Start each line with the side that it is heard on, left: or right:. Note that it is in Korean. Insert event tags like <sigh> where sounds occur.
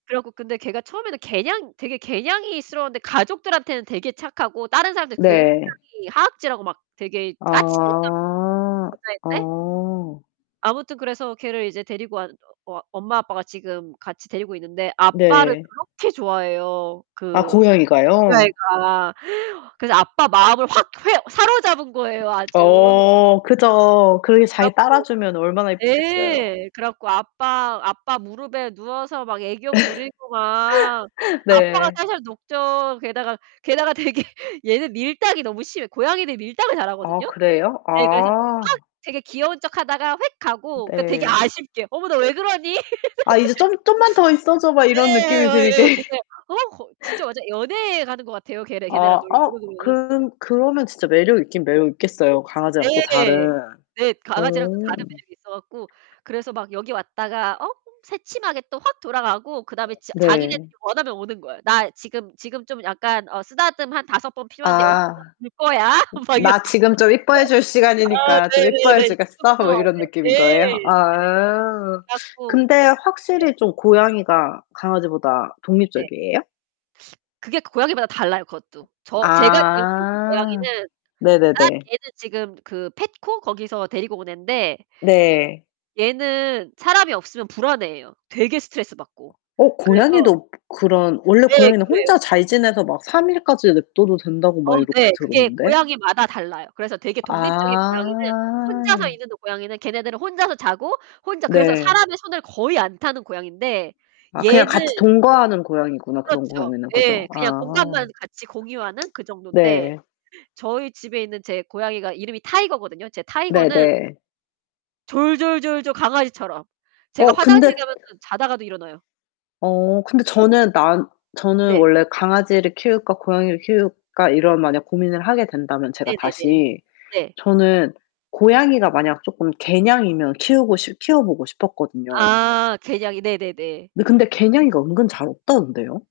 right: 그래 갖고 근데 걔가 처음에는 개냥 되게 개냥이스러웠는데 가족들한테는 되게 착하고 다른 사람들 굉장히
left: 네.
right: 하악질하고 막 되게 까칠한
left: 아.
right: <unintelligible>
left: 어.
right: 아무튼 그래서 걔를 이제 데리고 왔 어 엄마 아빠가 지금 같이 데리고 있는데 아빠를
left: 네.
right: 그렇게 좋아해요
left: 아
right: 그 그
left: 고양이가요?
right: 아이가. <gasps> 그래서 아빠 마음을 확 휘어 사로잡은 거예요, 아주.
left: 어. 그죠. 그렇게 잘
right: 그래
left: 이
right: 갖고
left: 따라주면 얼마나 이쁘겠어요.
right: 네 그래갖고 아빠 아빠 무릎에 누워서 막 애교 부리고 막
left: <laughs>
right: 아빠가
left: 네.
right: 살살 녹죠. 게다가 게다가 되게 얘는 밀당이 너무 심해. 고양이들이 밀당을
left: 아
right: 잘하거든요.
left: 그래요?
right: 예. 그래서 막
left: 아.
right: 되게 귀여운 척하다가 홱 가고 그니까 되게
left: 네.
right: 아쉽게 "어머. 너 왜 그러니?"
left: 아 이제 "좀
right: <laughs>
left: 좀만 더 있어줘." 막 이런 느낌이 들게.
right: 예예예예, 되게
left: <laughs>
right: 어 거 진짜 완전 연애 하는 것 같아요. 걔네 걔네랑
left: 아 아.
right: 놀면은.
left: 그럼 그러면 진짜 매력 있긴 매력 있겠어요, 강아지랑 또 다른.
right: 네. 네.
left: 어.
right: 강아지랑은 또 다른 매력이 있어 갖고 그래서 막 여기 왔다가 어? 새침하게 또 확 돌아가고 그다음에 지 자기네들이
left: 네.
right: 원하면 오는 거예요. "나 지금 지금 좀 약간 어 쓰다듬 한 5 번 필요한데 6 번
left: 아.
right: 볼 거야?" 막 이러고.
left: "나 지금 좀 이뻐해 줄
right: 아.
left: 시간이니까 좀 이뻐해
right: 네네네.
left: 주겠어?" 뭐 이런
right: <unintelligible>
left: 느낌인 거예요?
right: 네.
left: 아.
right: 그래 갖고
left: 근데
right: 네.
left: 확실히 좀 고양이가 강아지보다
right: 네.
left: 독립적이에요?
right: 그게 고 고양이마다 달라요, 그것도. 저 제가 지금 키우는
left: 아.
right: 고양이는 아
left: 네네네.
right: 얘는 지금 그 펫코 거기서 데리고 온 앤데
left: 네.
right: 얘는 사람이 없으면 불안해 해요, 되게 스트레스 받고.
left: 어
right: 그래서
left: 고양이도 그 그런 원래
right: 네.
left: 고양이는
right: 그래요.
left: 혼자 잘 지내서 막 3 일까지 냅둬도 된다고
right: 어우
left: 막 이렇게
right: 네. 그게
left: 들었는데.
right: 고양이마다 달라요. 그래서 되게 독립적인 고양이는 혼자서
left: 아.
right: 있는 고양이는 걔네들은 혼자서 자고 혼자 그래서
left: 네.
right: 사람의 손을 거의 안 타는 고양이인데
left: 아 그냥 같이
right: 얘는
left: 동거하는 고양이구나 그런
right: 그렇죠.
left: 고양이는
right: 예.
left: 그죠?
right: 그냥
left: 아.
right: 공간만 같이 공유하는 그 정돈데
left: 네.
right: 저희 집에 있는 제 고양이가 이름이 타이거거든요. 이제 타이거는
left: 네네.
right: 졸졸졸졸 강아지처럼. 제가
left: 어 근데
right: 화장실 가면은 자다가도 일어나요.
left: 어 근데 저는 난 저는
right: 네.
left: 원래 강아지를 키울까, 고양이를 키울까 이런 만약 고민을 하게 된다면 제가
right: 네네네.
left: 다시
right: 네.
left: 저는 고양이가 만약 조금 개냥이면 키우고 싶 키워보고 싶었거든요.
right: 아 개냥이. 네네네.
left: 네. 근데 개냥이가 은근 잘 없다던데요.